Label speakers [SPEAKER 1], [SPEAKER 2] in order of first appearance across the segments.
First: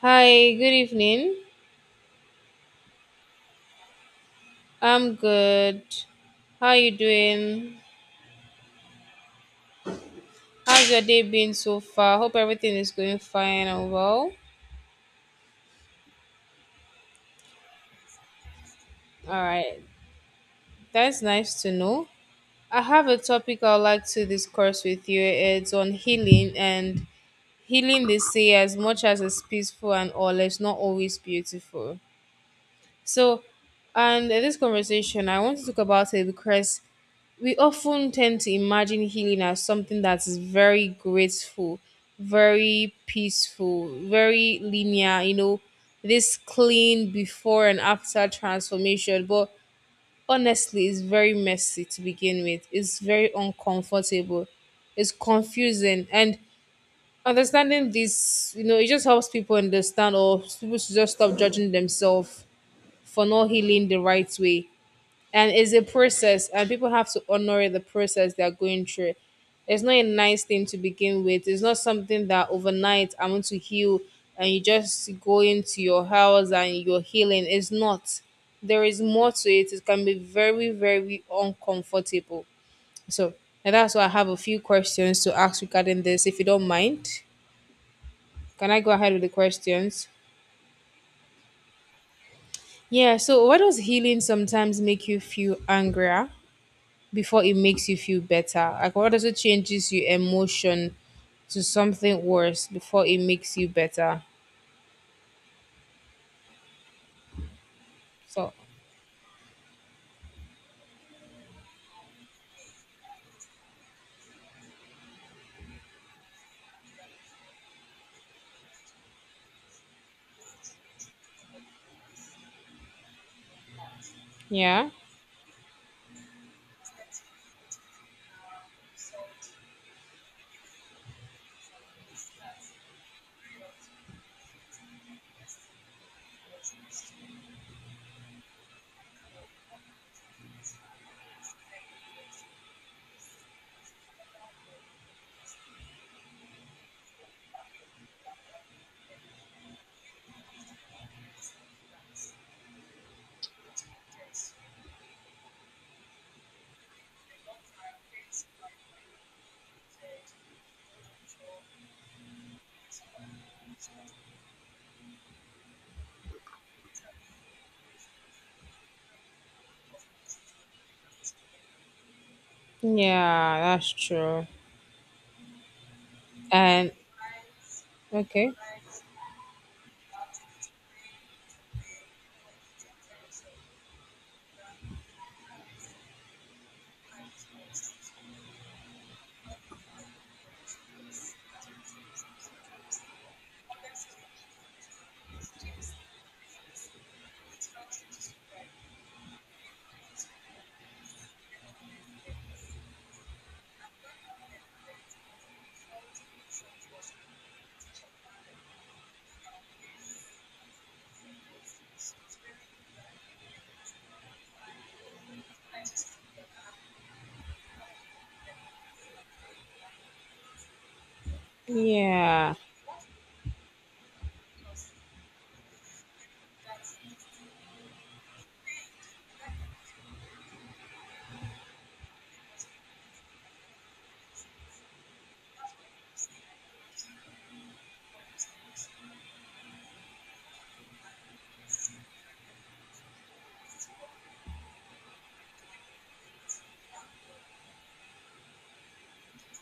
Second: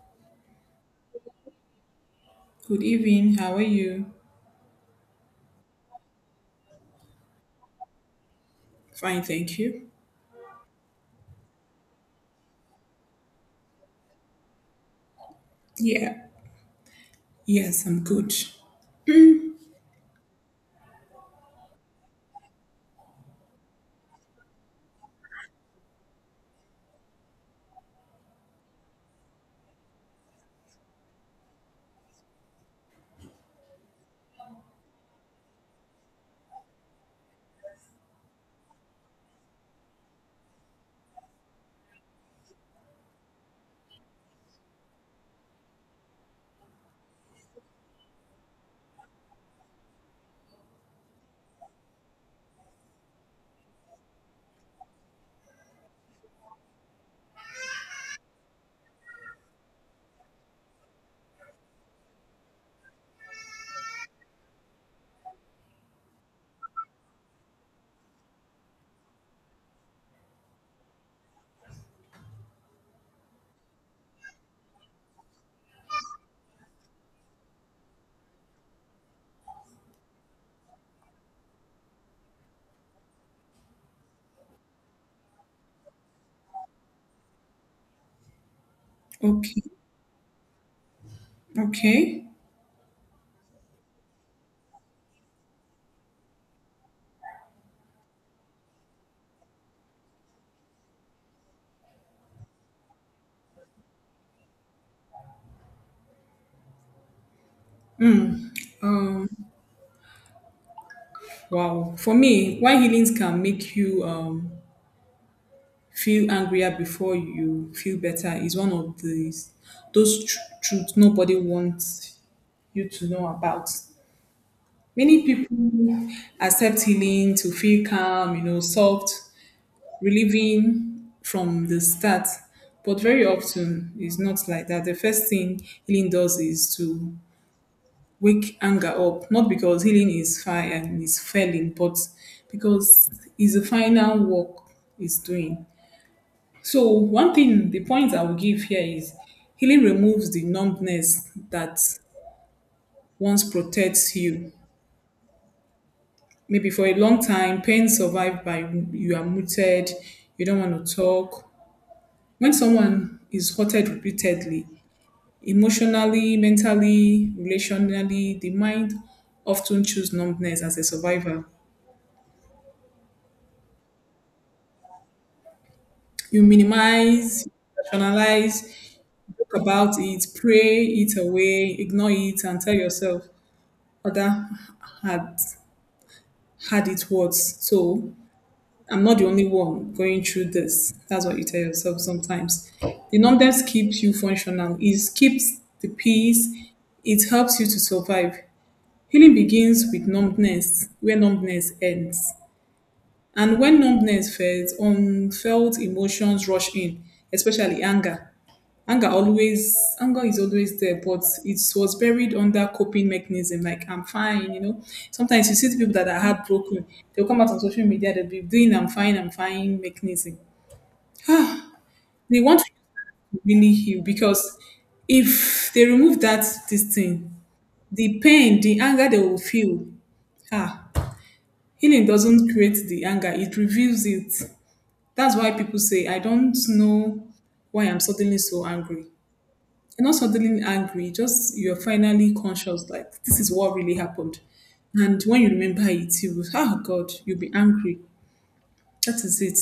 [SPEAKER 1] Hi, good evening.
[SPEAKER 2] Good evening. How are you?
[SPEAKER 1] I'm good. How are you doing?
[SPEAKER 2] Fine, thank you.
[SPEAKER 1] How's your day been so far? Hope everything is going fine and well.
[SPEAKER 2] Yeah. Yes, I'm good.
[SPEAKER 1] All right, that's nice to know. I have a topic I'd like to discuss with you. It's on healing, and healing, they say, as much as it's peaceful and all, it's not always beautiful. So, and in this conversation, I want to talk about it because we often tend to imagine healing as something that is very graceful, very peaceful, very linear, you know, this clean before and after transformation. But honestly, it's very messy to begin with. It's very uncomfortable. It's confusing. And understanding this, it just helps people understand, or people should just stop judging themselves for not healing the right way, and it's a process, and people have to honor the process they're going through. It's not a nice thing to begin with. It's not something that overnight I want to heal and you just go into your house and you're healing. It's not, there is more to it. It can be very, very uncomfortable. so and that's why I have a few questions to ask regarding this, if you don't mind. Can I go ahead with the
[SPEAKER 2] Okay.
[SPEAKER 1] questions?
[SPEAKER 2] Okay.
[SPEAKER 1] Yeah, so why does healing sometimes make you feel angrier before it makes you feel better? Like, what also changes your emotion to something worse before it makes you better? So
[SPEAKER 2] Wow. For me, why healings can make you feel angrier before you feel better is one of truths nobody wants you to know about.
[SPEAKER 1] yeah,
[SPEAKER 2] Many people accept healing to feel calm, soft, relieving from the start. But very often, it's not like that. The first thing healing does is to wake anger up, not because healing is fire and is failing, but because it's the final work it's doing. So one thing, the point I will give here is healing removes the numbness that once protects you. Maybe for a long time, pain survived by you are muted, you don't want to talk. When someone is hurted repeatedly, emotionally, mentally, relationally, the mind often choose numbness as a survivor.
[SPEAKER 1] yeah, that's true.
[SPEAKER 2] You
[SPEAKER 1] And
[SPEAKER 2] minimize,
[SPEAKER 1] okay,
[SPEAKER 2] rationalize, talk about it, pray it away, ignore it, and tell yourself, other had had it worse. So I'm not the only one going through this. That's what you tell yourself sometimes. The numbness keeps you functional. It keeps the peace. It helps you to survive. Healing begins with numbness, where numbness ends. And when numbness fades, unfelt emotions rush in, especially anger. Anger always anger is always there, but it was buried under coping mechanism like I'm fine, sometimes you see the people that are heartbroken. They'll come out on social media, they'll be doing I'm fine, I'm fine mechanism. They
[SPEAKER 1] yeah.
[SPEAKER 2] want to really heal, because if they remove that this thing, the pain, the anger, they will feel. ah Healing doesn't create the anger, it reveals it. That's why people say, I don't know why I'm suddenly so angry. You're not suddenly angry, just you're finally conscious, like this is what really happened. And when you remember it, you will, oh God, you'll be angry. That is it.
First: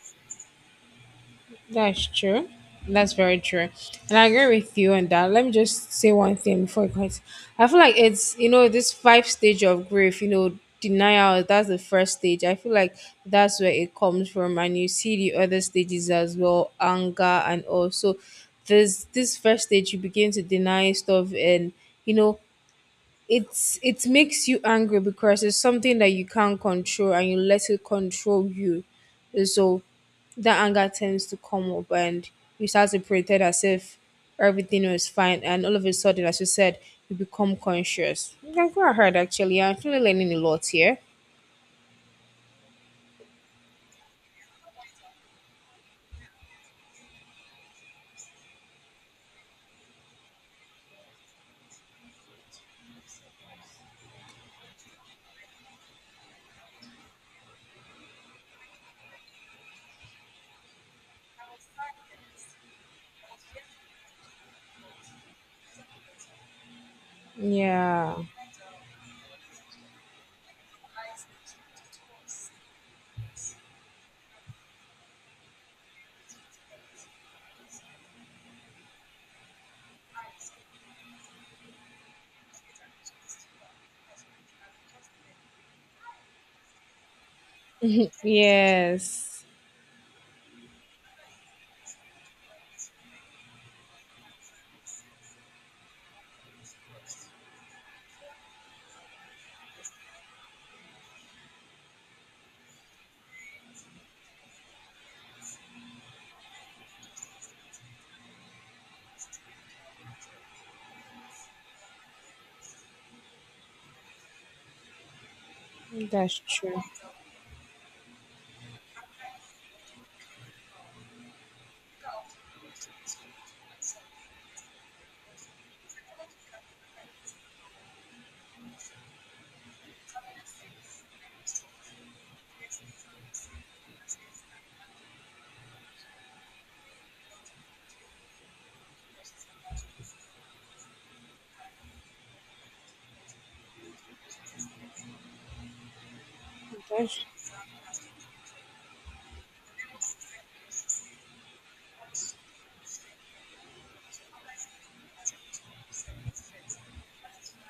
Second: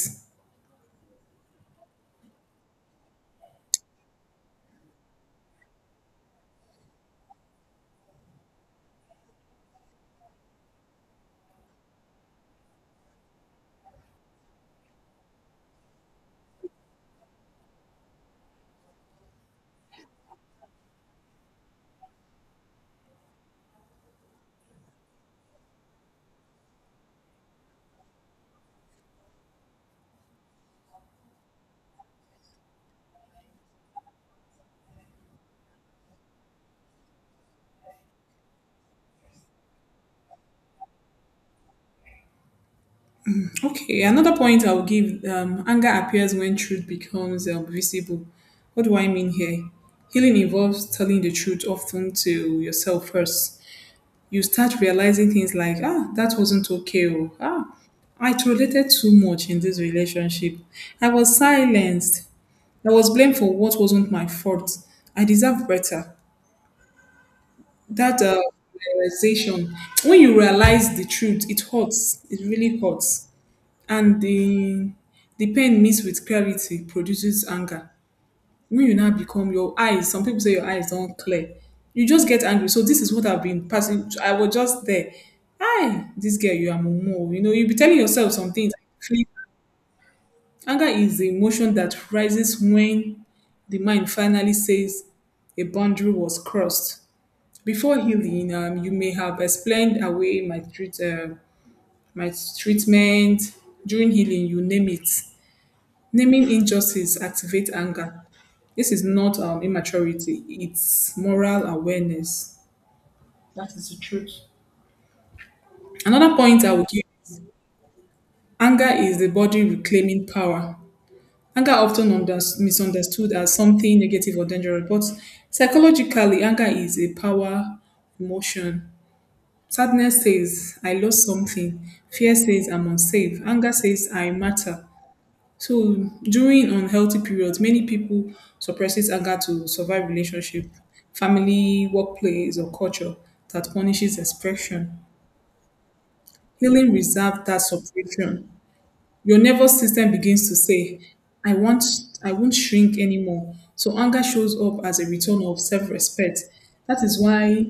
[SPEAKER 1] That's true. That's very true. And I agree with you on that. Let me just say one thing before it goes. I feel like it's, you know, this five stage of grief, you know, denial, that's the first stage. I feel like that's where it comes from. And you see the other stages as well, anger and also this first stage. You begin to deny stuff, and you know, it makes you angry because it's something that you can't control and you let it control you. So that anger tends to come up, and you start to pretend as if everything was fine, and all of a sudden, as you said, you become conscious. Yeah, go heard, actually, I'm actually learning a lot here.
[SPEAKER 2] Okay, another point I will give. Anger appears when truth becomes visible. What do I mean here? Healing involves telling the truth, often to yourself first. You start realizing things like, that wasn't okay, or I tolerated too much in this relationship. I was silenced. I was blamed for what wasn't my fault. I deserve better.
[SPEAKER 1] Yeah,
[SPEAKER 2] That realization, when you realize the truth, it hurts. It really hurts. And the pain mixed with clarity produces anger. When you now become your eyes, some people say your eyes don't clear. You just get angry. So this is what I've been passing. I was just there. Hi, this girl, you are mumu. You know, you be telling yourself some things.
[SPEAKER 1] yes,
[SPEAKER 2] Anger is the emotion that rises when the mind finally says a boundary was crossed. Before healing, you may have explained away my treatment. During healing, you name it. Naming injustice activates anger. This is not immaturity; it's moral awareness. That is the truth. Another
[SPEAKER 1] that's
[SPEAKER 2] point I
[SPEAKER 1] true.
[SPEAKER 2] would give: anger is the body reclaiming power. Anger often misunderstood as something negative or dangerous, but psychologically, anger is a power emotion. Sadness says, I lost something. Fear says, I'm unsafe. Anger says, I matter. So during unhealthy periods, many people suppresses anger to survive relationship, family, workplace, or culture that punishes expression. Healing
[SPEAKER 1] That's
[SPEAKER 2] reserves that suppression. Your nervous system begins to say, i want I won't shrink anymore. So anger shows up as a return of self-respect. That is why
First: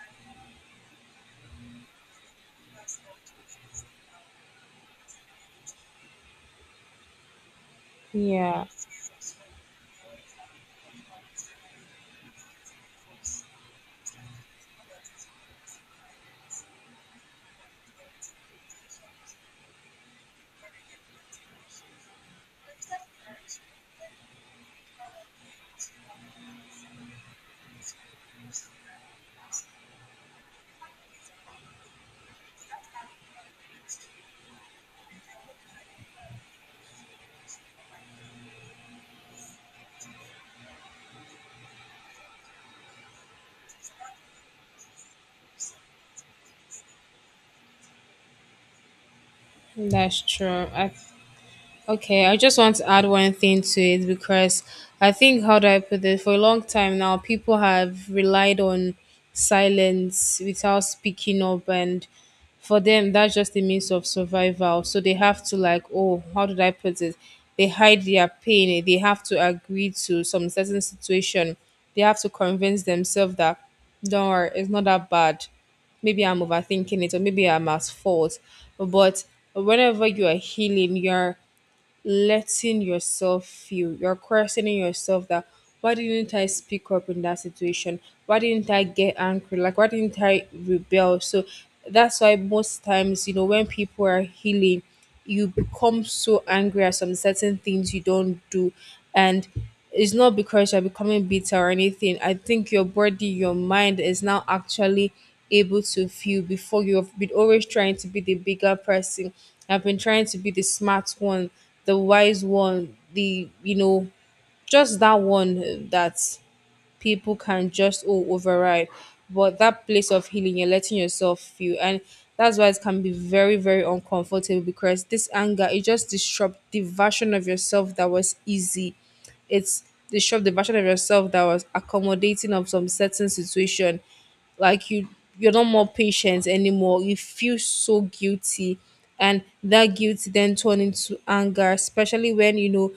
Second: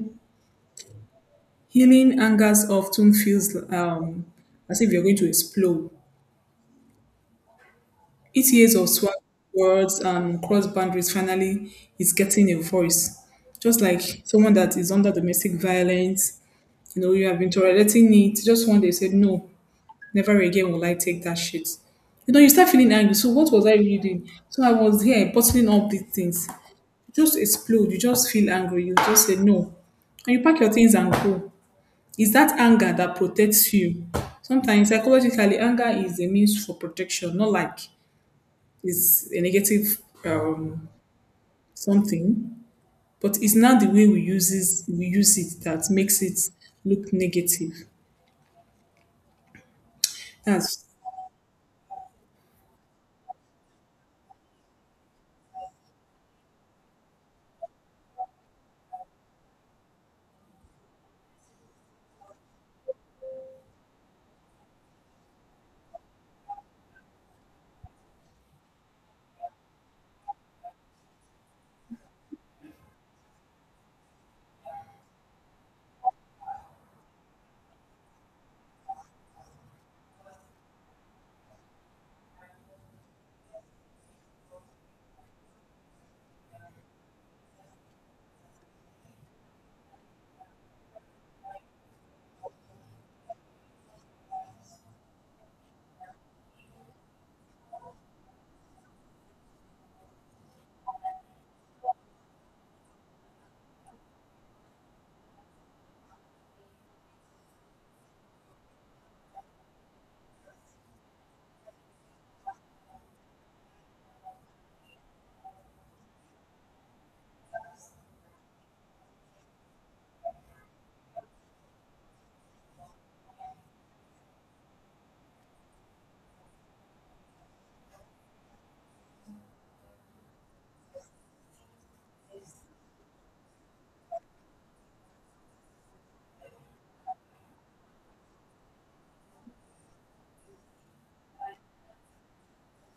[SPEAKER 2] healing angers often feels, as if you're going to explode. eight
[SPEAKER 1] yeah,
[SPEAKER 2] years of swag words and cross boundaries finally is getting a voice, just like someone that is under domestic violence. You have been tolerating it, just one day said no, never again will I take that shit. You know, you start feeling angry. So what was I really doing? So I was here bottling up these things. You just explode. You just feel angry. You just say no. And you pack your things and go. It's that anger that protects you. Sometimes psychologically, anger is a means for protection, not like it's a negative, um, something. But it's not the way we uses we use it that makes it look negative.
[SPEAKER 1] that's true.
[SPEAKER 2] That's
[SPEAKER 1] I Okay, I just want to add one thing to it because I think, how do I put it, for a long time now, people have relied on silence without speaking up, and for them, that's just a means of survival. So they have to, like, oh, how did I put it? They hide their pain, eh? They have to agree to some certain situation, they have to convince themselves that, don't worry, it's not that bad, maybe I'm overthinking it, or maybe I'm at fault. But whenever you are healing, you're letting yourself feel. You're questioning yourself that why didn't I speak up in that situation? Why didn't I get angry? Like, why didn't I rebel? So that's why most times, you know, when people are healing, you become so angry at some certain things you don't do. And it's not because you're becoming bitter or anything. I think your body, your mind is now actually able to feel. Before, you've been always trying to be the bigger person. I've been trying to be the smart one, the wise one, the you know, just that one that people can just oh override. But that place of healing, you're letting yourself feel, and that's why it can be very, very uncomfortable, because this anger, it just disrupts the version of yourself that was easy. It's disrupt the version of yourself that was accommodating of some certain situation. Like, you, you're not more patient anymore. You feel so guilty, and that guilt then turn into anger, especially when, you know,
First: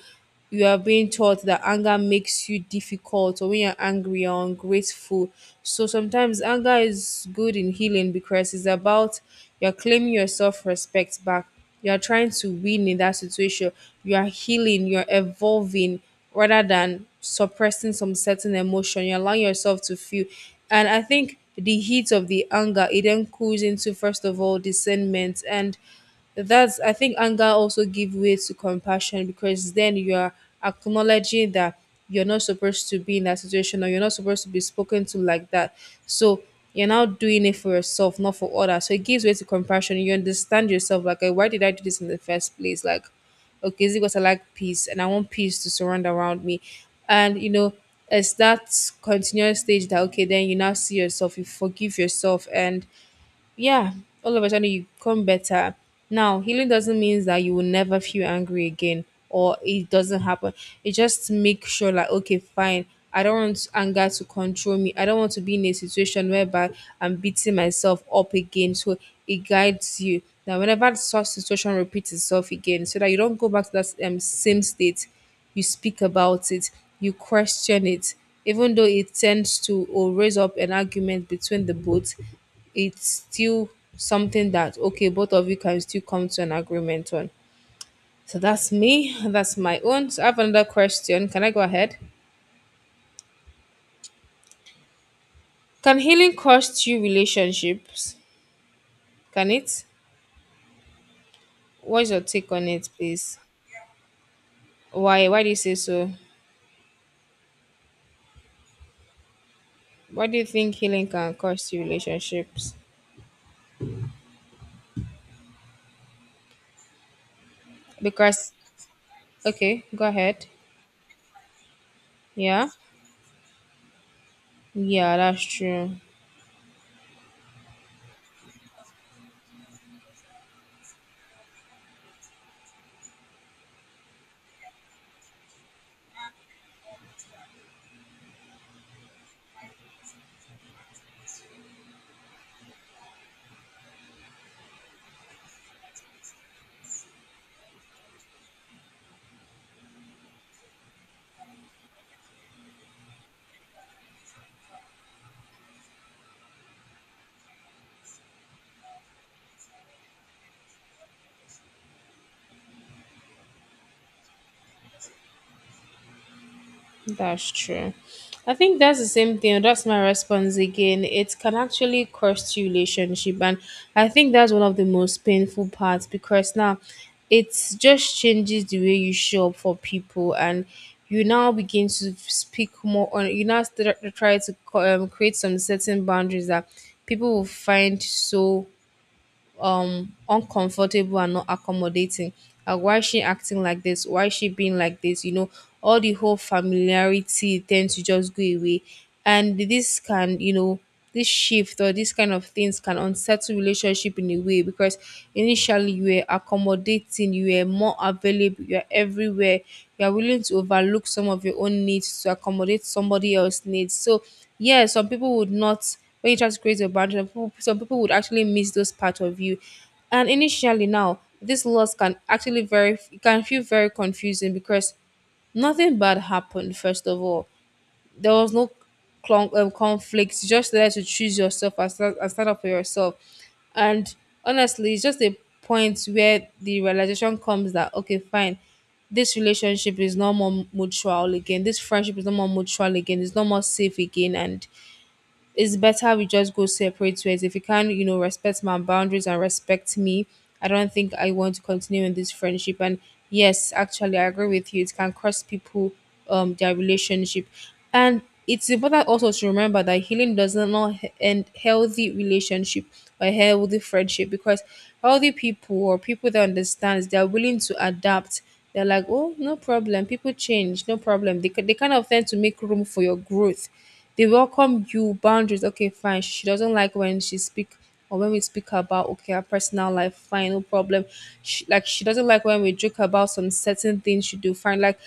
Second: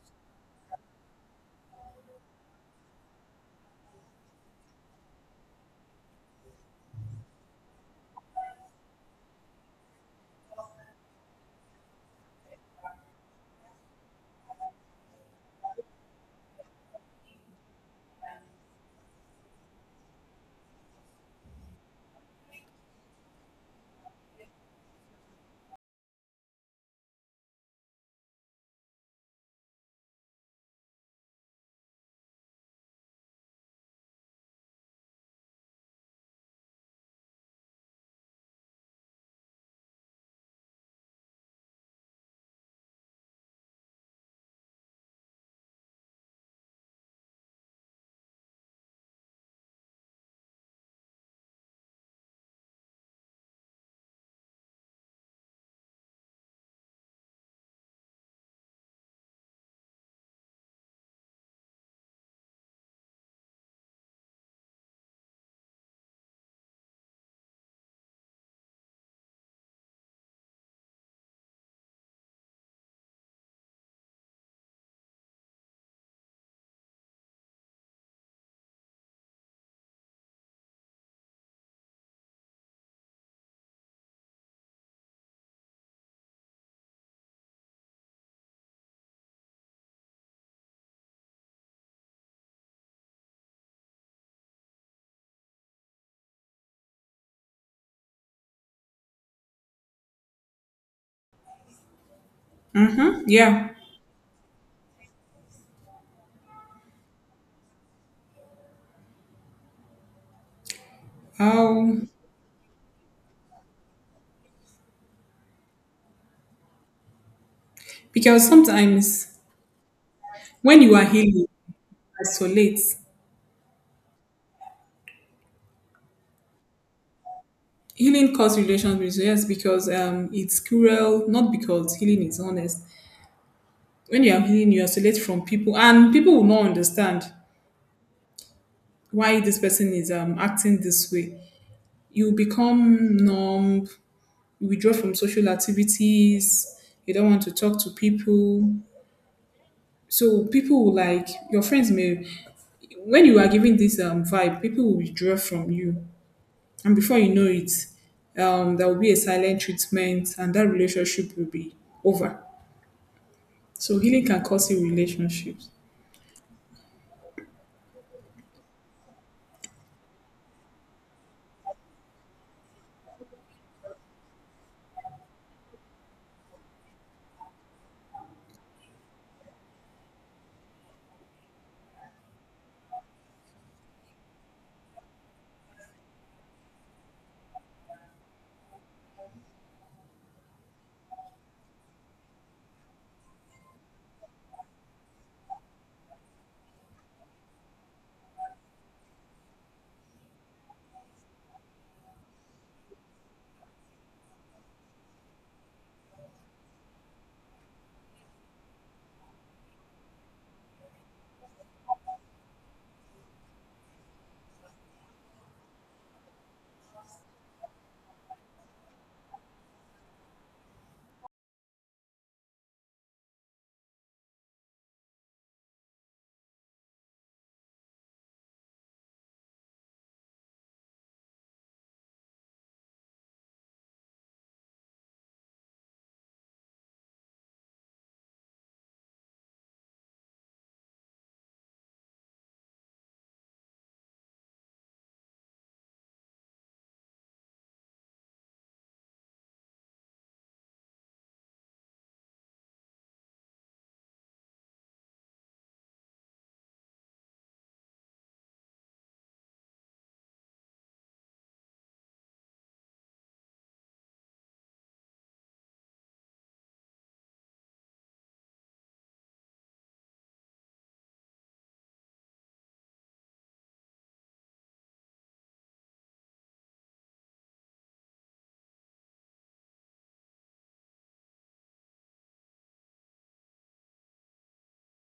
[SPEAKER 1] you are being taught that anger makes you difficult, or when you're angry or ungrateful. So sometimes anger is good in healing because it's about you're claiming your self-respect back. You're trying to win in that situation. You are healing, you're evolving, rather than suppressing some certain emotion. You allow yourself to feel. And I think the heat of the anger, it then cools into, first of all, discernment. And that's, I think anger also give way to compassion because then you're acknowledging that you're not supposed to be in that situation, or you're not supposed to be spoken to like that. So you're now doing it for yourself, not for others. So it gives way to compassion. You understand yourself, like, "Eh, why did I do this in the first place? Like, okay, is it because I like peace and I want peace to surround around me?" And you know, it's that continuous stage that okay, then you now see yourself, you forgive yourself, and yeah, all of a sudden you come better. Now, healing doesn't mean that you will never feel angry again, or it doesn't happen. It just make sure like, okay, fine. I don't want anger to control me. I don't want to be in a situation whereby I'm beating myself up again. So it guides you that whenever such situation repeats itself again, so that you don't go back to that same state, you speak about it, you question it, even though it tends to or raise up an argument between the both, it's still something that okay, both of you can still come to an agreement on. So that's me, that's my own. So I have another question. Can I go ahead? Can healing cost you relationships? Can it? What's your take on it, please?
[SPEAKER 2] yeah.
[SPEAKER 1] Why do you say so? Why do you think healing can cost you
[SPEAKER 2] How,
[SPEAKER 1] relationships?
[SPEAKER 2] because
[SPEAKER 1] Because
[SPEAKER 2] sometimes
[SPEAKER 1] okay, go ahead.
[SPEAKER 2] when you are healing,
[SPEAKER 1] Yeah,
[SPEAKER 2] isolate.
[SPEAKER 1] yeah, that's true.
[SPEAKER 2] Healing cause relations with, yes, because it's cruel, not because healing is honest. When you are healing, you isolate from people, and people will not understand why this person is acting this way. You become numb. You withdraw from social activities. You don't want to talk to people. So people will, like your friends may. When you are giving this vibe, people will withdraw from you, and before you know it, there will be a silent treatment, and that relationship will be over. So healing can cause in relationships.
[SPEAKER 1] That's true. I think that's the same thing. That's my response again. It can actually cost you relationship, and I think that's one of the most painful parts, because now it just changes the way you show up for people, and you now begin to speak more on. You now try to create some certain boundaries that people will find so uncomfortable and not accommodating. Like, why is she acting like this? Why is she being like this? You know, all the whole familiarity tends to just go away. And this can, you know, this shift or this kind of things can unsettle relationship in a way, because initially you were accommodating, you were more available, you're everywhere, you're willing to overlook some of your own needs to accommodate somebody else's needs. So yeah, some people would not, when you try to create a boundary, some people would actually miss those part of you. And initially, now this loss can actually very, it can feel very confusing because nothing bad happened. First of all, there was no conflict. You just there to choose yourself and stand up for yourself. And honestly, it's just a point where the realization comes that okay, fine, this relationship is no more mutual again. This friendship is no more mutual again. It's no more safe again, and it's better we just go separate ways. If you can, you know, respect my boundaries and respect me, I don't think I want to continue in this friendship. And yes, actually, I agree with you. It can cost people their relationship, and it's important also to remember that healing does not end healthy relationship or healthy friendship, because healthy people, or people that understands, they're willing to adapt. They're like, oh, no problem, people change, no problem. They they kind of tend to make room for your growth. They welcome you, boundaries. Okay, fine. She doesn't like when she speak, or when we speak about okay her personal life. Fine, no problem. She doesn't like when we joke about some certain things she do. Fine, like,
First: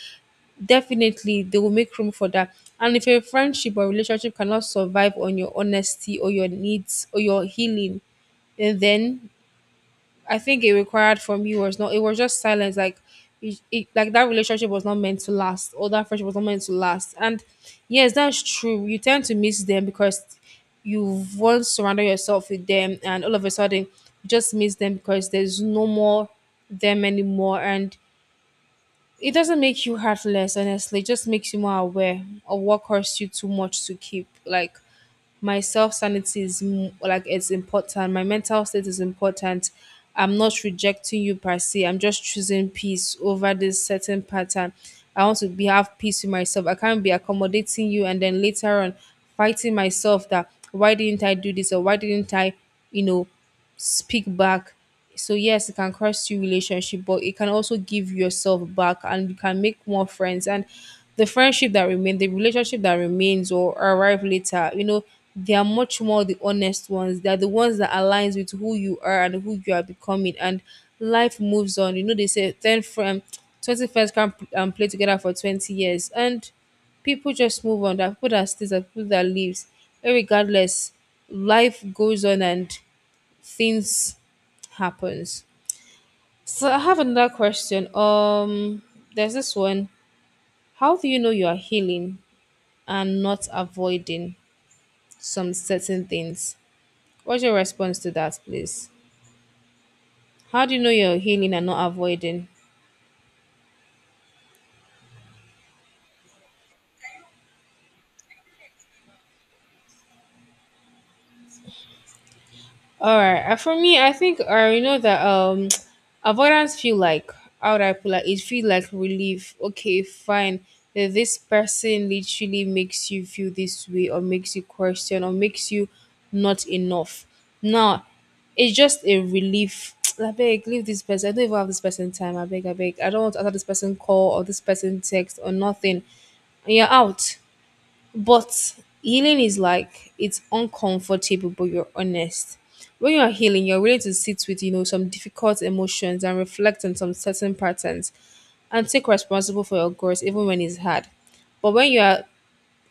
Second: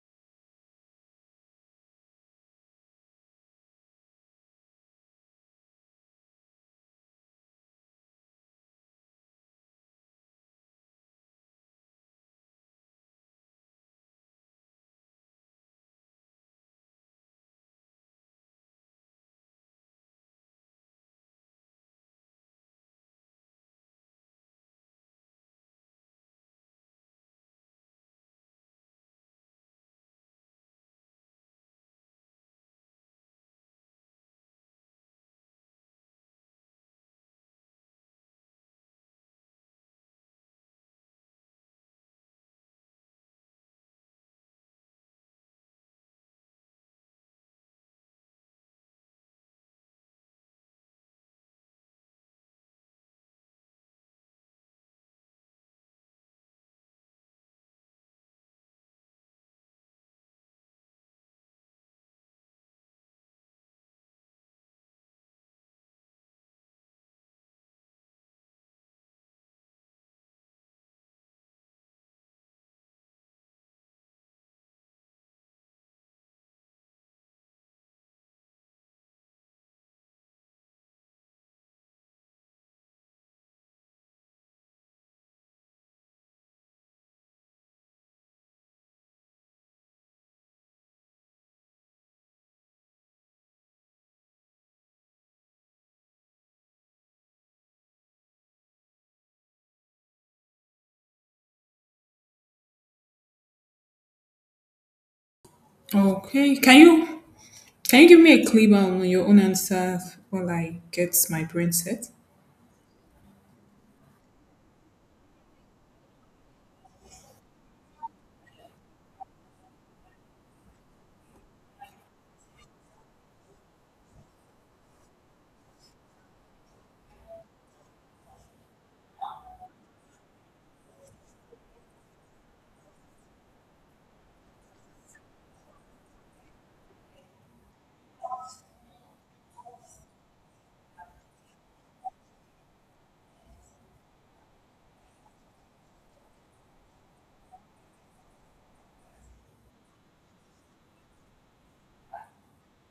[SPEAKER 1] definitely they will make room for that. And if a friendship or relationship cannot survive on your honesty or your needs or your healing, eh, then I think it required from you was not. It was just silence. Like, like that relationship was not meant to last, or that friendship was not meant to last. And yes, that's true. You tend to miss them because you've once surrounded yourself with them, and all of a sudden, you just miss them because there's no more them anymore. And it doesn't make you heartless, honestly. It just makes you more aware of what costs you too much to keep. Like, my self sanity is like it's important. My mental state is important. I'm not rejecting you per se. I'm just choosing peace over this certain pattern. I want to be have peace with myself. I can't be accommodating you and then later on fighting myself that why didn't I do this, or why didn't I, you know, speak back. So yes, it can cost you relationship, but it can also give yourself back and you can make more friends. And the friendship that remain, the relationship that remains or arrive later, you know, they are much more the honest ones. They are the ones that aligns with who you are and who you are becoming. And life moves on. You know, they say 10 friends, 20 friends can play together for 20 years. And people just move on. There are people that stays, there are people that leaves. Regardless, life goes on and things happens. So I have another question. There's this one. How do you know you are healing and not avoiding some certain things? What's your response to that, please? How do you know you're healing and not avoiding?
[SPEAKER 2] Okay, can you, can you give me a clip on your own answer while I get my brain set?
[SPEAKER 1] All right. For me, I think you know that avoidance feel like how would I put like it feel like relief. Okay, fine. That This person literally makes you feel this way, or makes you question, or makes you not enough. Now, it's just a relief. I beg, leave this person. I don't even have this person time. I beg, I beg. I don't want to answer this person call or this person text or nothing. And you're out. But healing is like it's uncomfortable, but you're honest. When you're healing, you're willing to sit with you know some difficult emotions and reflect on some certain patterns and take responsible for your growth even when it's hard. But when you are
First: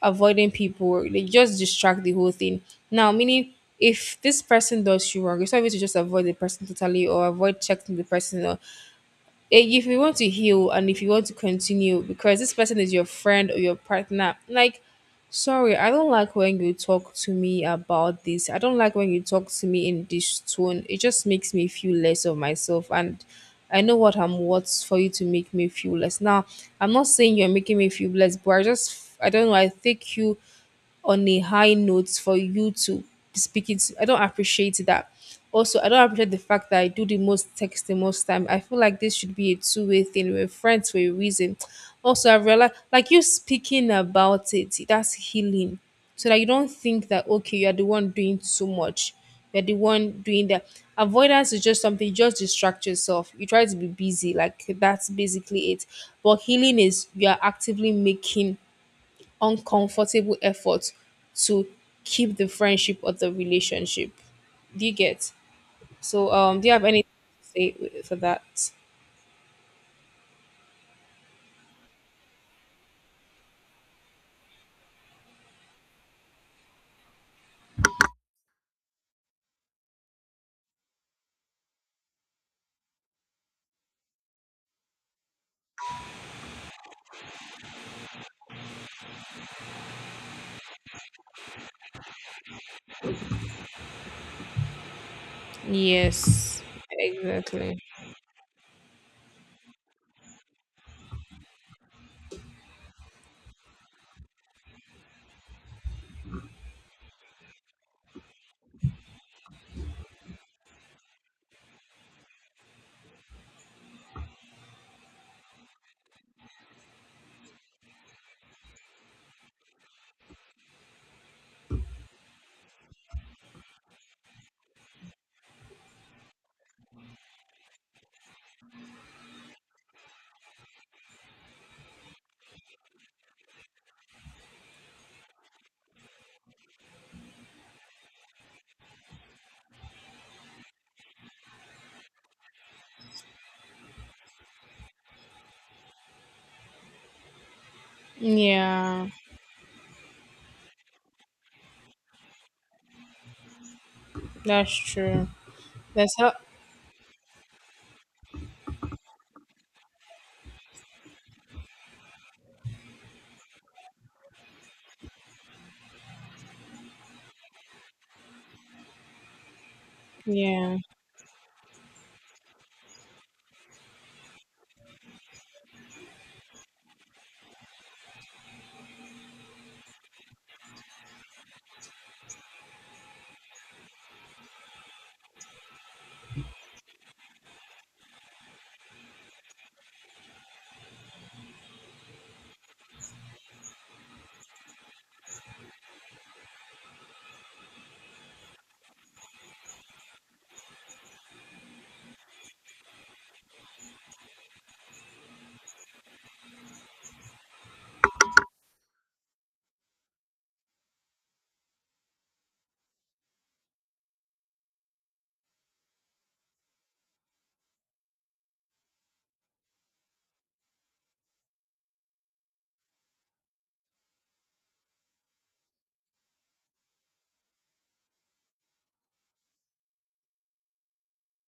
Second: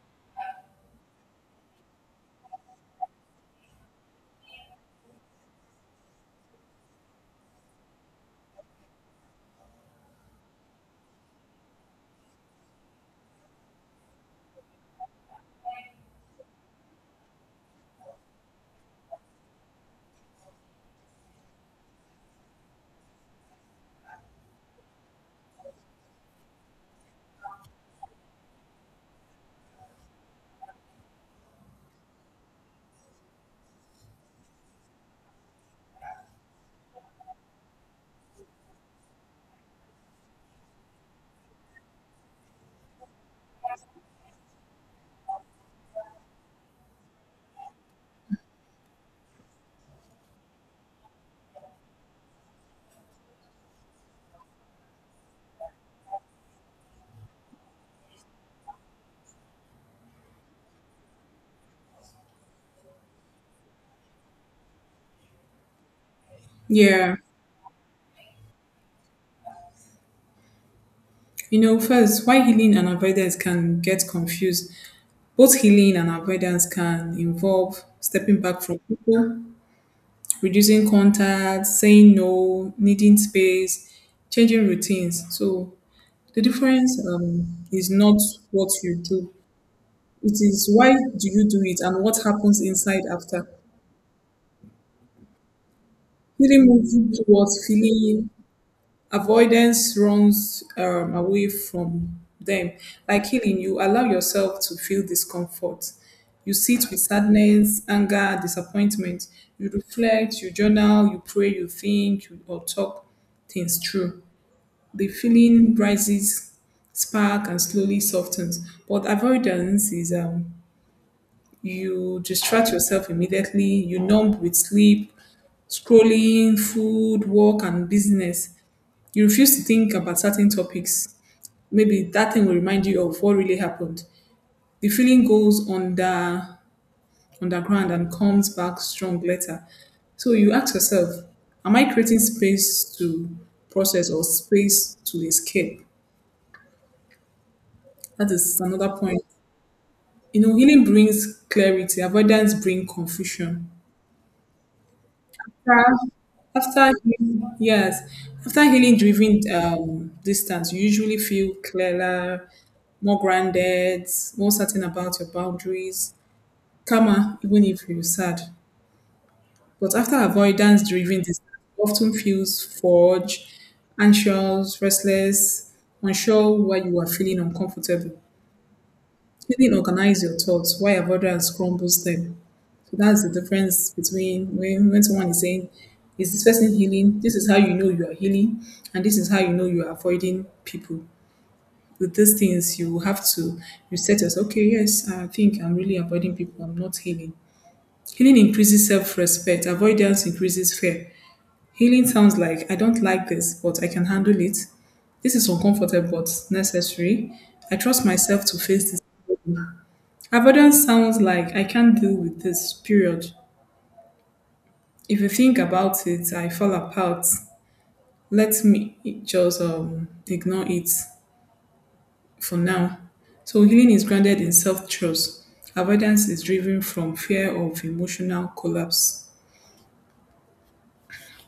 [SPEAKER 1] avoiding people, they just distract the whole thing. Now, meaning if this person does you wrong, it's not even to just avoid the person totally or avoid checking the person. Or if you want to heal and if you want to continue because this person is your friend or your partner, like sorry, I don't like when you talk to me about this. I don't like when you talk to me in this tone. It just makes me feel less of myself, and I know what I'm worth for you to make me feel less. Now, I'm not saying you're making me feel less, but I don't know. I take you on a high note for you to be speaking to. I don't appreciate that. Also, I don't appreciate the fact that I do the most texting most time. I feel like this should be a two-way thing. We're friends for a reason. Also, I realized, like you speaking about it, that's healing. So that you don't think that okay, you're the one doing so much. You're the one doing that. Avoidance is just something you just distract yourself. You try to be busy, like that's basically it. But healing is you are actively making uncomfortable effort to keep the friendship or the relationship. Do you get? So, do you have anything
[SPEAKER 2] Yeah,
[SPEAKER 1] to say for that?
[SPEAKER 2] first, why healing and avoidance can get confused. Both healing and avoidance can involve stepping back from people, reducing contact, saying no, needing space, changing routines. So the difference, is not what you do. It is why do you do it and what happens inside after.
[SPEAKER 1] Yes,
[SPEAKER 2] Healing moves you towards
[SPEAKER 1] exactly.
[SPEAKER 2] feeling. Avoidance runs away from them. Like healing, you allow yourself to feel discomfort. You sit with sadness, anger, disappointment. You reflect, you journal, you pray, you think, or talk things through. The feeling rises, spark, and slowly softens. But avoidance is, you distract yourself immediately, you numb with sleep, scrolling, food, work, and business. You refuse to think about certain topics. Maybe that thing will remind you of what really happened. The feeling goes underground and comes back strong later. So you ask yourself, am I creating space to process or space to escape? That is another
[SPEAKER 1] Yeah,
[SPEAKER 2] point. You know, healing brings clarity, avoidance brings confusion.
[SPEAKER 1] that's true.
[SPEAKER 2] After,
[SPEAKER 1] That's how.
[SPEAKER 2] after healing, yes, after healing driven distance, you usually feel clearer, more grounded, more certain about your boundaries, calmer, even if you're sad. But after
[SPEAKER 1] Yeah,
[SPEAKER 2] avoidance driven distance, often feels forged, anxious, restless, unsure why you are feeling uncomfortable. Healing organize your thoughts, while avoidance crumbles them. So that's the difference between, when someone is saying, is this person healing? This is how you know you are healing, and this is how you know you are avoiding people. With these things, you have to you set yourself, okay, yes, I think I'm really avoiding people, I'm not healing. Healing increases self respect, avoidance increases fear. Healing sounds like, I don't like this, but I can handle it. This is uncomfortable but necessary. I trust myself to face this. Avoidance sounds like, I can't deal with this, period. If you think about it, I fall apart. Let me just ignore it for now. So healing is grounded in self-trust. Avoidance is driven from fear of emotional collapse.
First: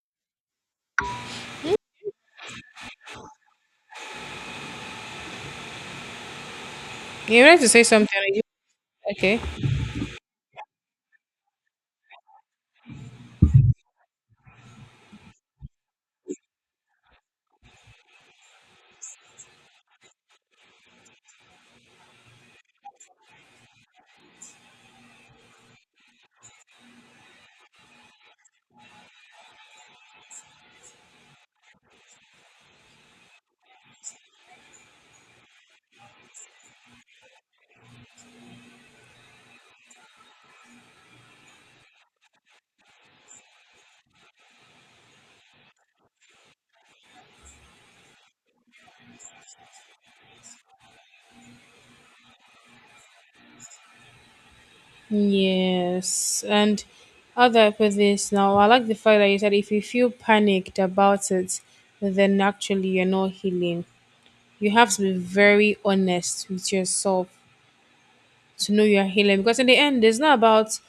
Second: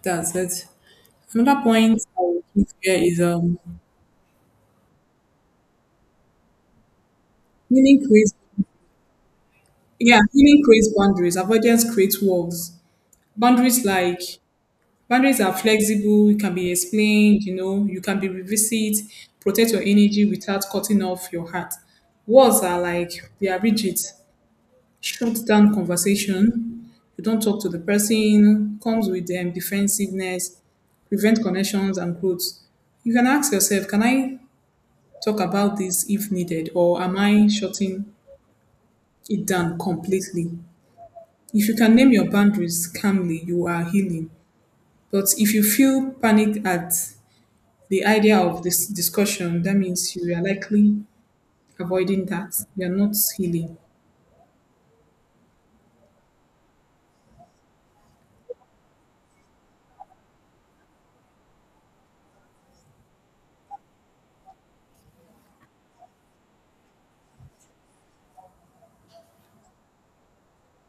[SPEAKER 2] That's it. Another point I would give here is,
[SPEAKER 1] you wanted to say
[SPEAKER 2] healing
[SPEAKER 1] something.
[SPEAKER 2] creates,
[SPEAKER 1] Okay.
[SPEAKER 2] yeah healing creates boundaries. Avoidance creates walls. Boundaries like Boundaries are flexible. You can be explained, you can be revisited. Protect your energy without cutting off your heart. Words are like, they are rigid, shut down conversation. You don't talk to the person, comes with, defensiveness, prevent connections and growth. You can ask yourself, can I talk about this if needed, or am I shutting it down completely? If you can name your boundaries calmly, you are healing. But if you feel panic at the idea of this discussion, that means you are likely avoiding that. You are not healing.
[SPEAKER 1] Yes, and how do I put this now? I like the fact that you said if you feel panicked about it, then actually you're not healing. You have to be very honest with yourself to know you're healing, because in the end it's not about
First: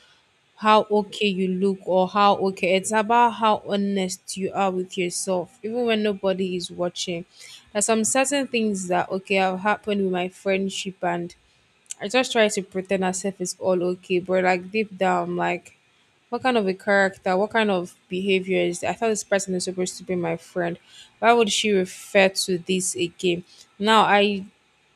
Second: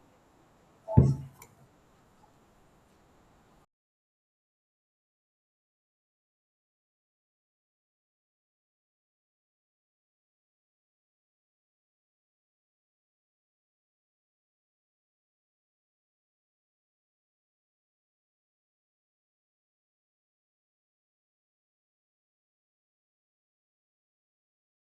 [SPEAKER 1] how okay you look or how okay. It's about how honest you are with yourself even when nobody is watching. There's some certain things that okay have happened with my friendship, and I just try to pretend as if it's all okay, but like deep down, like what kind of a character, what kind of behavior is that? I thought this person is supposed to be my friend. Why would she refer to this again? Now I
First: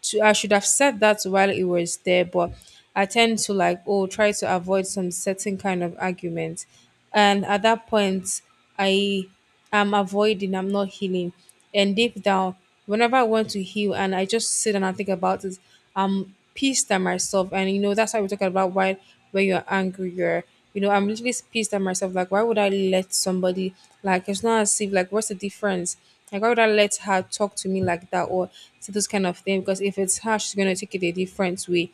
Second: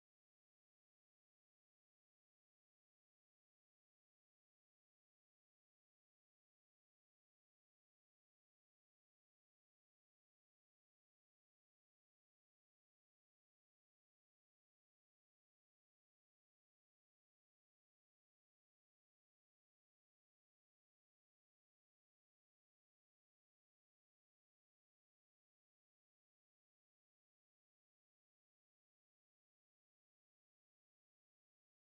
[SPEAKER 1] to I should have said that while it was there, but I tend to like oh try to avoid some certain kind of argument, and at that point I am avoiding. I'm not healing. And deep down, whenever I want to heal and I just sit and I think about it, I'm pissed at myself. And you know, that's why we're talking about why when you're angry, you're you know, I'm literally pissed at myself. Like, why would I let somebody like it's not as if like what's the difference? Like why would I let her talk to me like that or say those kind of thing? Because if it's her, she's gonna take it a different way.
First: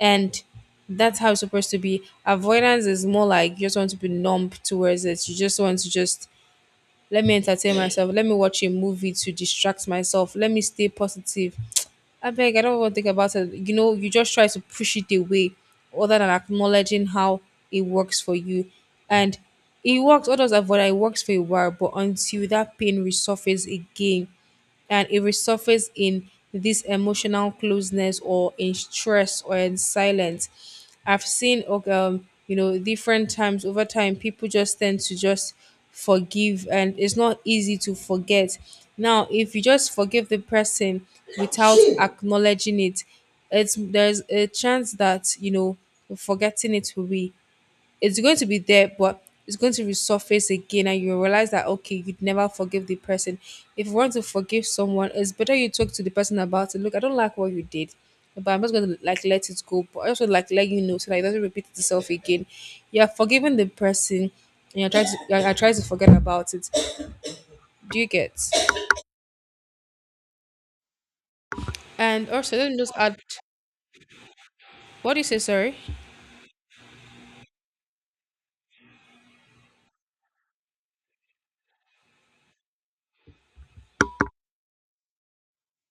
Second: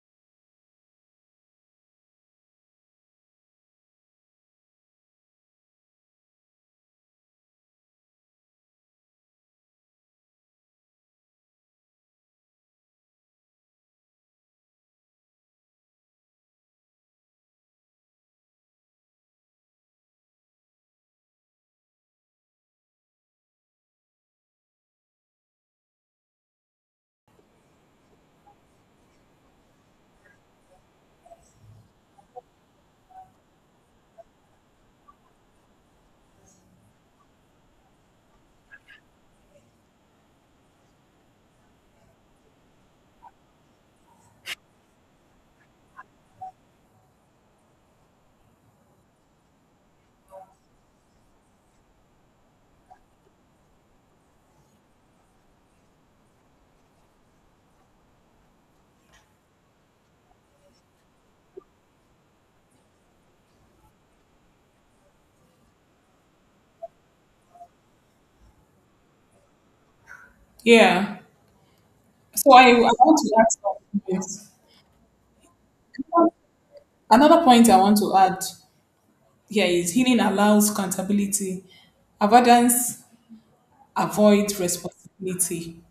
[SPEAKER 1] And that's how it's supposed to be. Avoidance is more like you just want to be numb towards it. You just want to just let me entertain myself. Let me watch a movie to distract myself. Let me stay positive. I beg, I don't want to think about it. You know, you just try to push it away other than acknowledging how it works for you. And it works, others avoid it, it works for a while, but until that pain resurfaces again, and it resurfaces in this emotional closeness or in stress or in silence. I've seen okay, you know different times over time people just tend to just forgive, and it's not easy to forget. Now if you just forgive the person without acknowledging it, it's there's a chance that you know forgetting it will be it's going to be there, but it's going to resurface again, and you realize that okay, you'd never forgive the person. If you want to forgive someone, it's better you talk to the person about it. Look, I don't like what you did, but I'm just gonna like let it go. But I also like let you know so that it doesn't repeat itself again. You're forgiving the person, and you're trying to I try to forget about it. Do you get?
[SPEAKER 2] Yeah.
[SPEAKER 1] And
[SPEAKER 2] So
[SPEAKER 1] also,
[SPEAKER 2] I,
[SPEAKER 1] let
[SPEAKER 2] I
[SPEAKER 1] me just add.
[SPEAKER 2] want to add something. Yes.
[SPEAKER 1] What do you say? Sorry.
[SPEAKER 2] Another point I want to add here is, healing allows accountability. Avoidance avoids responsibility.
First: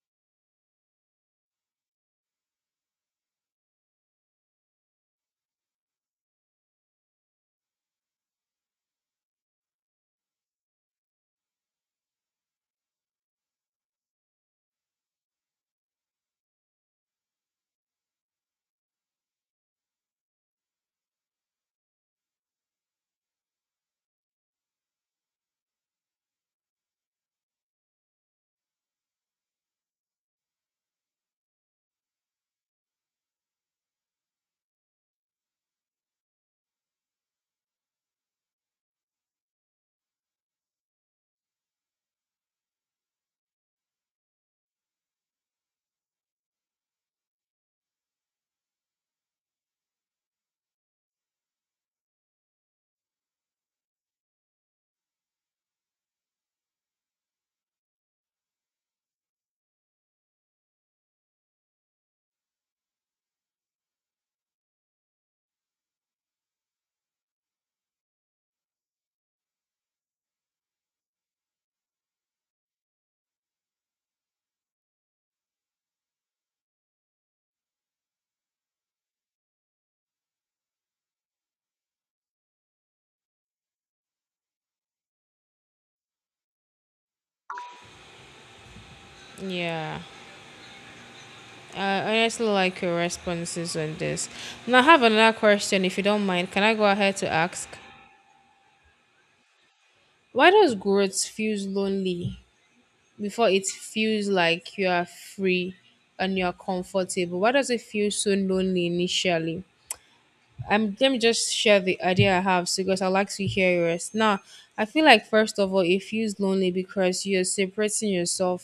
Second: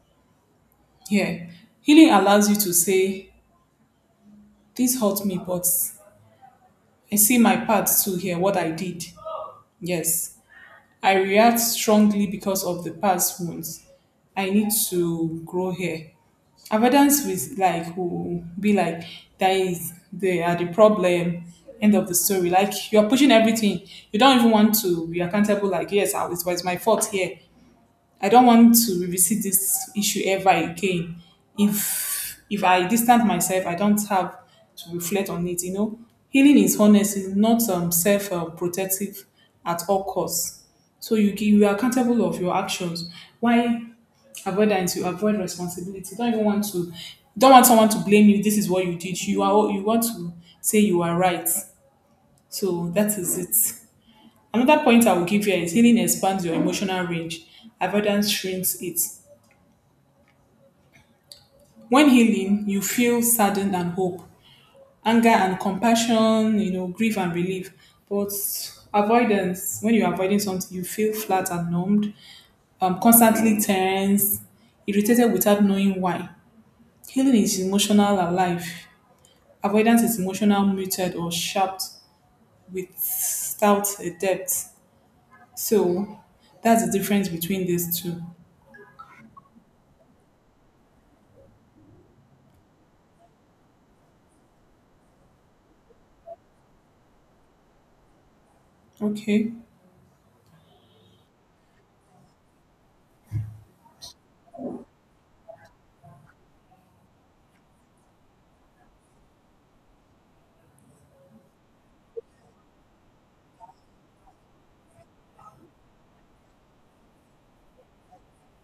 [SPEAKER 2] Yeah. Healing allows you to say, this hurt me, but I see my part too here, what I did. Yes. I react strongly because of the past wounds. I need to grow here. Avoidance with like will be like, that is, they are the problem. End of the story. Like, you're pushing everything. You don't even want to be accountable. Like yes, it was my fault here. I don't want to revisit this issue ever again. If I distance myself, I don't have to reflect on it. You know, healing is honest, is not self protective at all costs. So you you are accountable of your actions. Why avoidance? You avoid responsibility. Don't even want to. Don't want someone to blame you. This is what you did. You want to say you are right. So that is it. Another point I will give here is, healing expands your emotional range. Avoidance shrinks it. When healing, you feel saddened and hope, anger and compassion, grief and relief. But avoidance, when you're avoiding something, you feel flat and numbed, constantly tense, irritated without knowing why. Healing is emotional alive. Avoidance is emotional muted or sharp without a depth. So that's the difference between these two.
[SPEAKER 1] Yeah. I honestly like your responses on this. Now, I have another question, if you don't mind. Can I go ahead to ask?
[SPEAKER 2] Okay.
[SPEAKER 1] Why does growth feels lonely before it feels like you are free and you are comfortable? Why does it feel so lonely initially? Let me just share the idea I have so because I like to hear yours. Now, I feel like first of all, it feels lonely because you're separating yourself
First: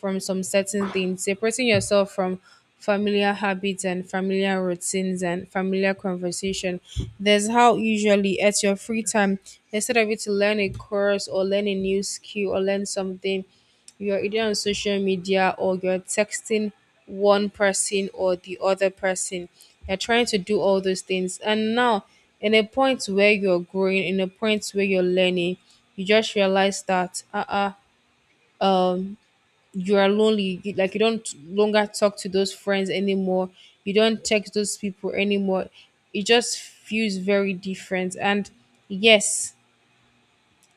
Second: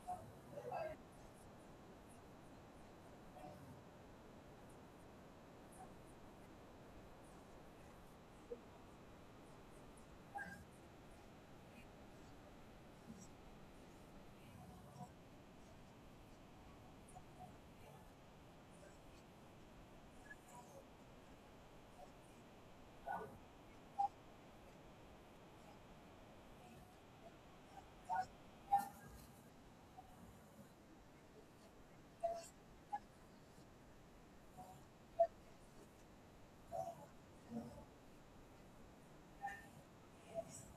[SPEAKER 1] from some certain things, separating yourself from familiar habits and familiar routines and familiar conversation. There's how usually at your free time, instead of you to learn a course or learn a new skill or learn something, you're either on social media or you're texting one person or the other person. You're trying to do all those things. And now, in a point where you're growing, in a point where you're learning, you just realize that, you are lonely you, like you don't longer talk to those friends anymore. You don't text those people anymore. It just feels very different, and yes,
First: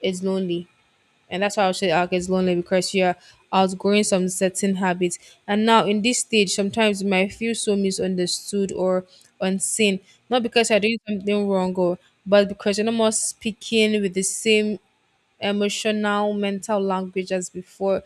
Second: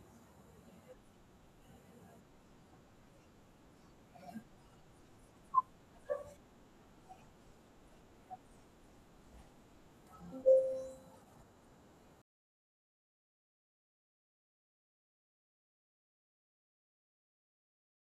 [SPEAKER 1] it's lonely. And that's why I'll say like, it's lonely because you're outgrowing some certain habits, and now in this stage sometimes you might feel so misunderstood or unseen, not because you're doing something wrong or but because you're not more speaking with the same emotional mental language as before.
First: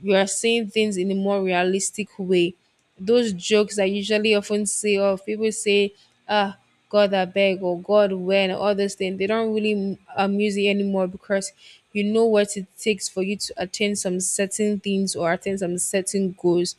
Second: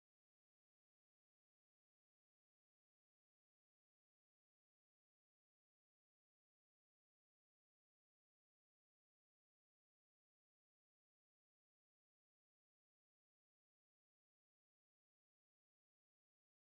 [SPEAKER 1] You are saying things in a more realistic way. Those jokes I usually often say or people say, ah, god I beg or god when or all those things, they don't really amuse you anymore because you know what it takes for you to attain some certain things or attain some certain goals,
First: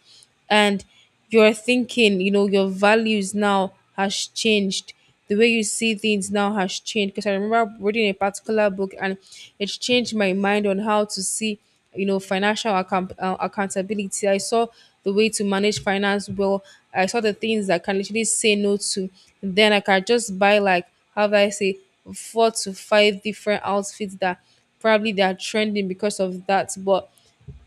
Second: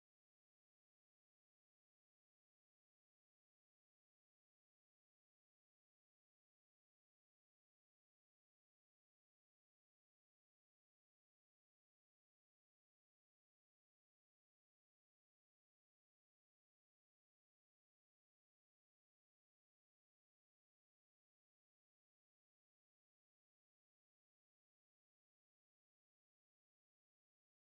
[SPEAKER 1] and your thinking, you know, your values now has changed. The way you see things now has changed. Because I remember reading a particular book and it changed my mind on how to see, you know, accountability. I saw the way to manage finance well. I saw the things that I can literally say no to. Then I can just buy like, how do I say, four to five different outfits that probably they are trending because of that. But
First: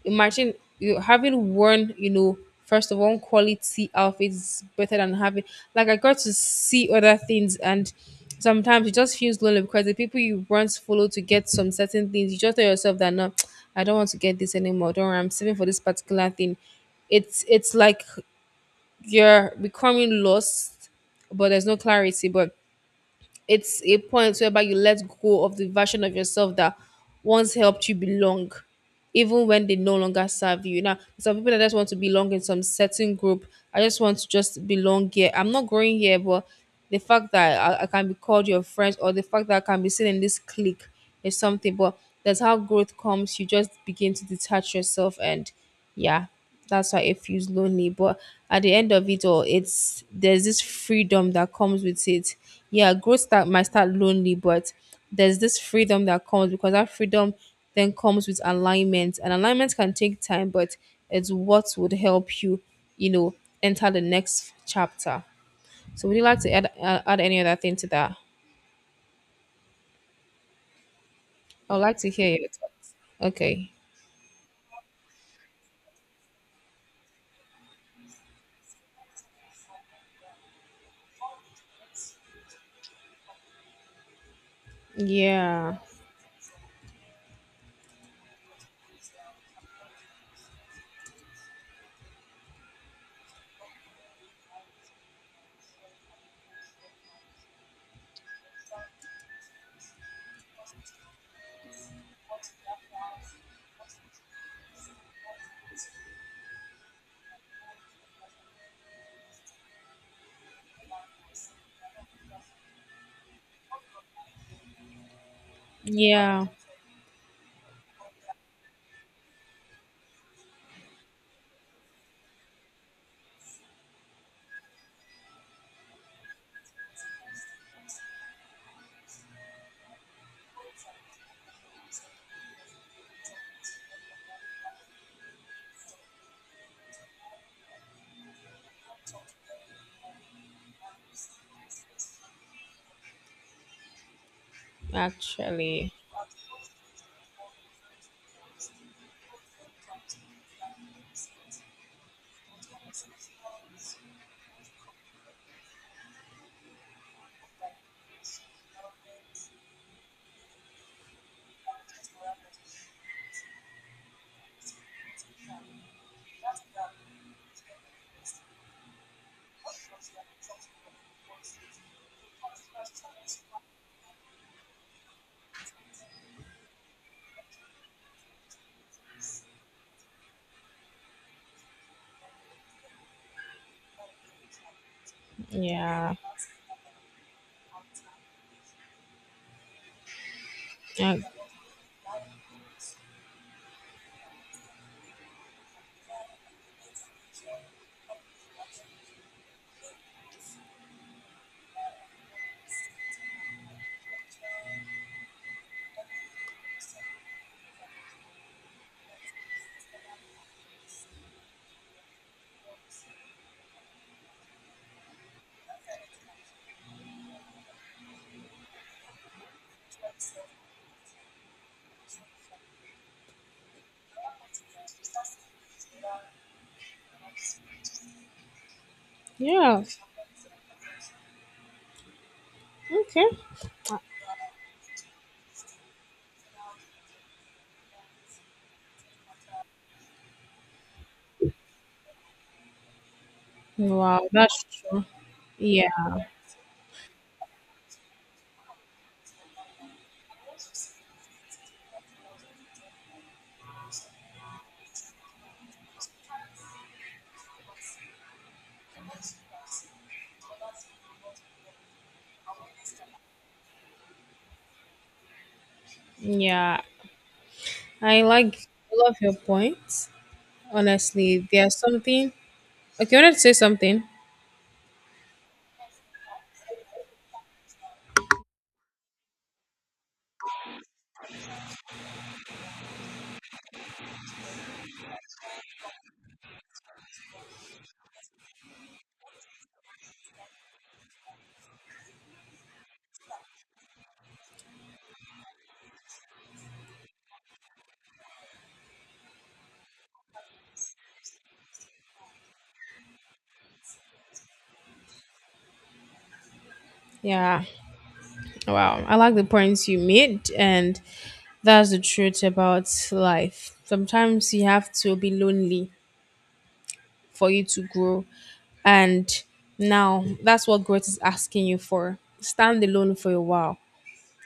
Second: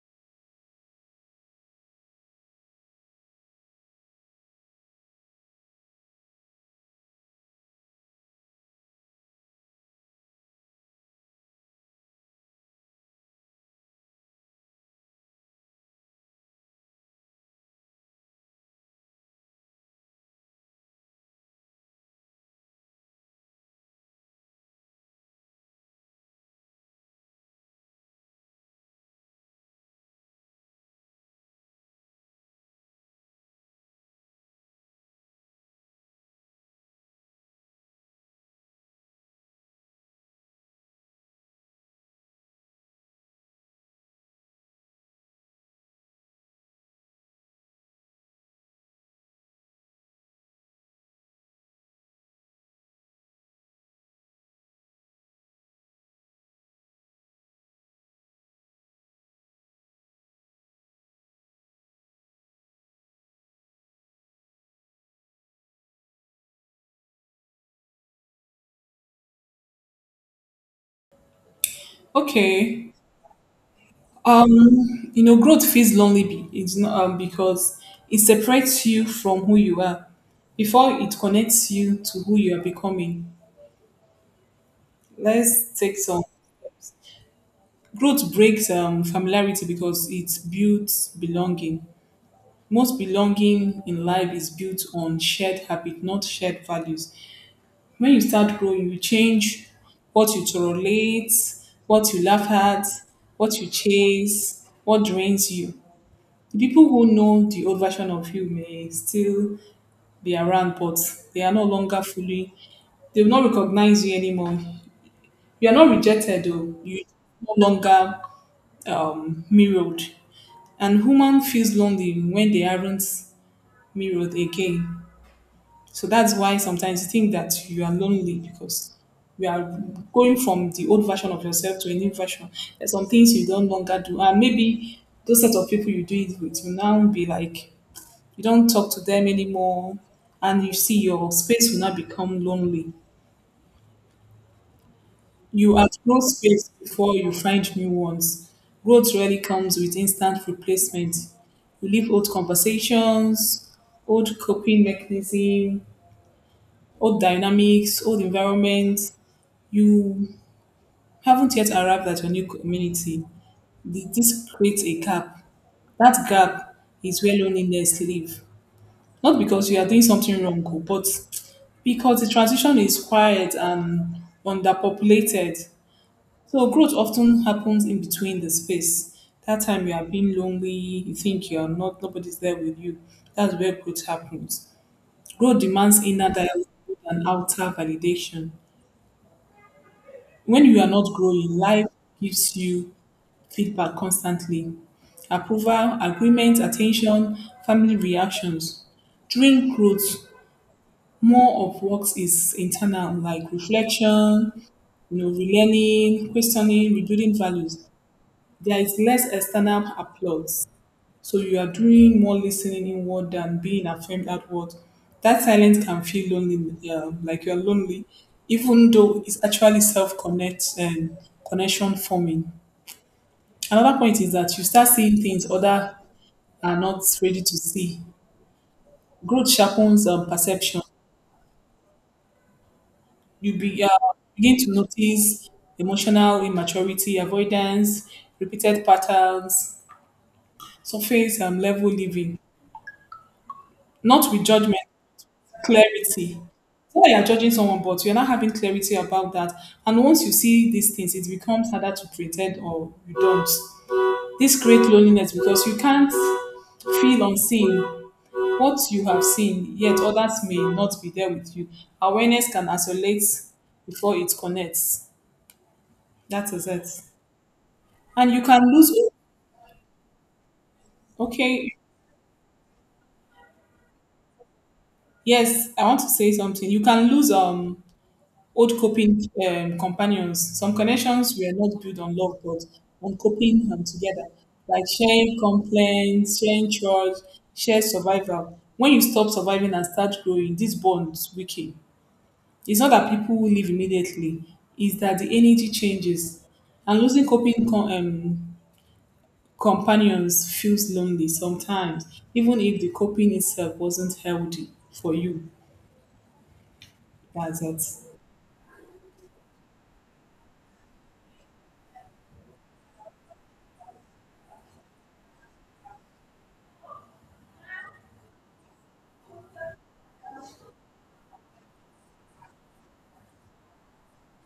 [SPEAKER 1] imagine you having one you know first of all quality outfits better than having like I got to see other things. And sometimes it just feels lonely because the people you once follow to get some certain things, you just tell yourself that no, I don't want to get this anymore. Don't worry, I'm saving for this particular thing. It's like you're becoming lost, but there's no clarity. But it's a point whereby you let go of the version of yourself that once helped you belong, even when they no longer serve you. Now, some people that just want to belong in some certain group. I just want to just belong here. I'm not growing here, but the fact that I can be called your friends or the fact that I can be seen in this clique is something. But that's how growth comes. You just begin to detach yourself, and yeah, that's why it feels lonely. But at the end of it all, it's there's this freedom that comes with it. Yeah, growth start might start lonely, but there's this freedom that comes, because that freedom then comes with alignment, and alignment can take time, but it's what would help you you know enter the next chapter. So would you like to add add any other thing to that? I would like to hear your
[SPEAKER 2] Okay.
[SPEAKER 1] thoughts. Okay.
[SPEAKER 2] You know, growth feels lonely. It's not because it separates you from who you are. Before it connects you to who you are becoming.
[SPEAKER 1] Yeah,
[SPEAKER 2] Let's take some growth breaks familiarity because it builds belonging. Most belonging in life is built on shared habit, not shared values. When you start growing, you change what you tolerate, what you laugh at, what you chase, what drains you. The people who know the old version of you may still be around, but they are no longer fully, they will not recognize you anymore. You are not rejected,
[SPEAKER 1] yeah,
[SPEAKER 2] though. You are no longer mirrored. And human feels lonely when they aren't mirrored again. So that's why sometimes you think that you are lonely because you are going from the old version of yourself to a new version. There's some things you don't longer do. And maybe those set of people you do it with will now be like you don't talk to them anymore, and you see your space will not become lonely. You
[SPEAKER 1] actually,
[SPEAKER 2] outgrow space before you find new ones. Growth rarely comes with instant replacement. You leave old conversations, old coping mechanism, old dynamics, old environment. You haven't yet arrived at your new community. This creates a gap. That gap is where loneliness lives. Not because you are doing something wrong, oh, but because the transition is quiet and underpopulated. So growth often happens in between the space. That time you are being lonely, you think you are not, nobody's there with you. That's where growth happens. Growth demands
[SPEAKER 1] yeah.
[SPEAKER 2] inner dialogue and outer validation. When you are not
[SPEAKER 1] Uh,
[SPEAKER 2] growing, life gives you feedback constantly. Approval, agreement, attention, family reactions. During growth, more of what is internal, like reflection, you know, relearning, questioning, rebuilding values. There is less external applause. So you are doing more listening inward than being affirmed outward. That silence can feel lonely, yeah, like you're lonely, even though it's actually self connect and connection forming. Another point is that you start seeing things other are not ready to see. Growth
[SPEAKER 1] yeah.
[SPEAKER 2] sharpens perception.
[SPEAKER 1] Okay.
[SPEAKER 2] You begin to notice emotional immaturity, avoidance, repeated patterns, surface and level living,
[SPEAKER 1] Wow,
[SPEAKER 2] not with
[SPEAKER 1] that's
[SPEAKER 2] judgment,
[SPEAKER 1] true. Yeah,
[SPEAKER 2] clarity. So you're judging someone, but you're not having clarity about that. And once you see these things, it becomes harder to pretend or you don't. This creates loneliness because you can't feel unseen. What you have seen, yet others may not be there with you. Awareness can isolate before it connects. That is
[SPEAKER 1] yeah.
[SPEAKER 2] it.
[SPEAKER 1] I
[SPEAKER 2] And you can
[SPEAKER 1] like
[SPEAKER 2] lose.
[SPEAKER 1] all of your points. Honestly,
[SPEAKER 2] Okay.
[SPEAKER 1] there's something. Okay, I wanted to say something.
[SPEAKER 2] Yes, I want to say something. You can lose old coping companions. Some connections were not built on love but on coping together, like sharing complaints, sharing chores, share survival. When you stop surviving and start growing, these bonds weaken. It's not that people will leave immediately, it's that the energy changes. And losing companions feels lonely sometimes, even if the coping itself wasn't healthy for you. That's
[SPEAKER 1] Yeah.
[SPEAKER 2] it.
[SPEAKER 1] Wow. I like the points you made, and that's the truth about life. Sometimes you have to be lonely for you to grow, and now that's what growth is asking you for. Stand alone for a while.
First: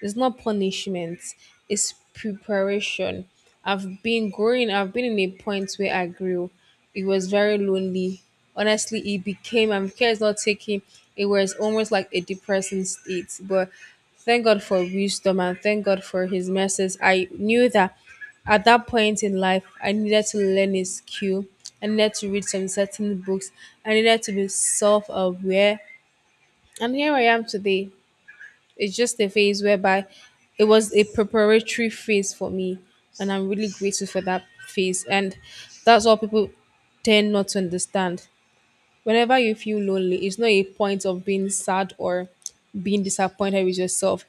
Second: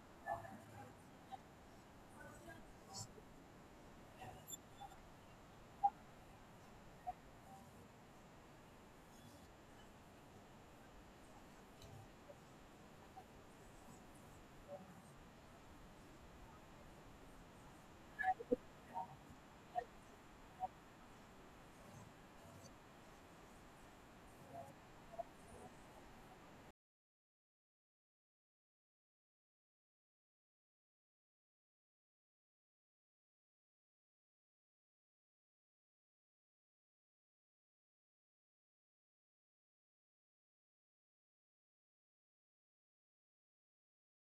[SPEAKER 1] It's not punishment, it's preparation. I've been growing, I've been in a point where I grew. It was very lonely. Honestly, it became, I'm care it's not taking, it was almost like a depressing state. But thank God for wisdom and thank God for his mercies. I knew that at that point in life, I needed to learn a skill. I needed to read some certain books. I needed to be self aware. And here I am today. It's just a phase whereby it was a preparatory phase for me, and I'm really grateful for that phase. And that's what people tend not to understand. Whenever you feel lonely, it's not a point of being sad or being disappointed with yourself.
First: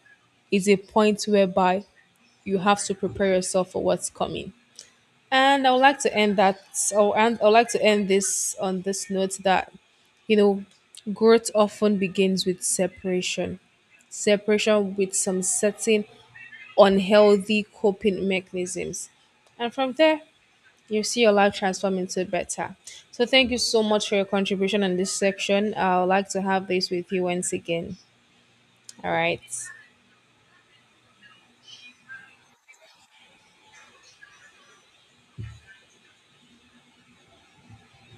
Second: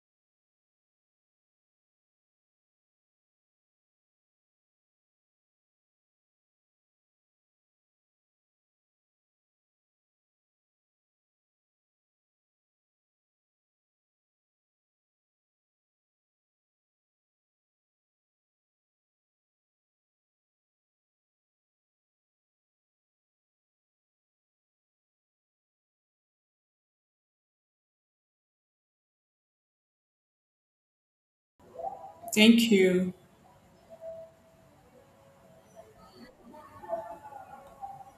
[SPEAKER 1] It's a point whereby you have to prepare yourself for what's coming. And I would like to end that, or and I would like to end this on this note that you know, growth often begins with separation. Separation with some certain unhealthy coping mechanisms. And from there, you see your life transform into better. So thank you so much for your contribution in this section. I would like to have this with you once again. All right.
[SPEAKER 2] Thank you.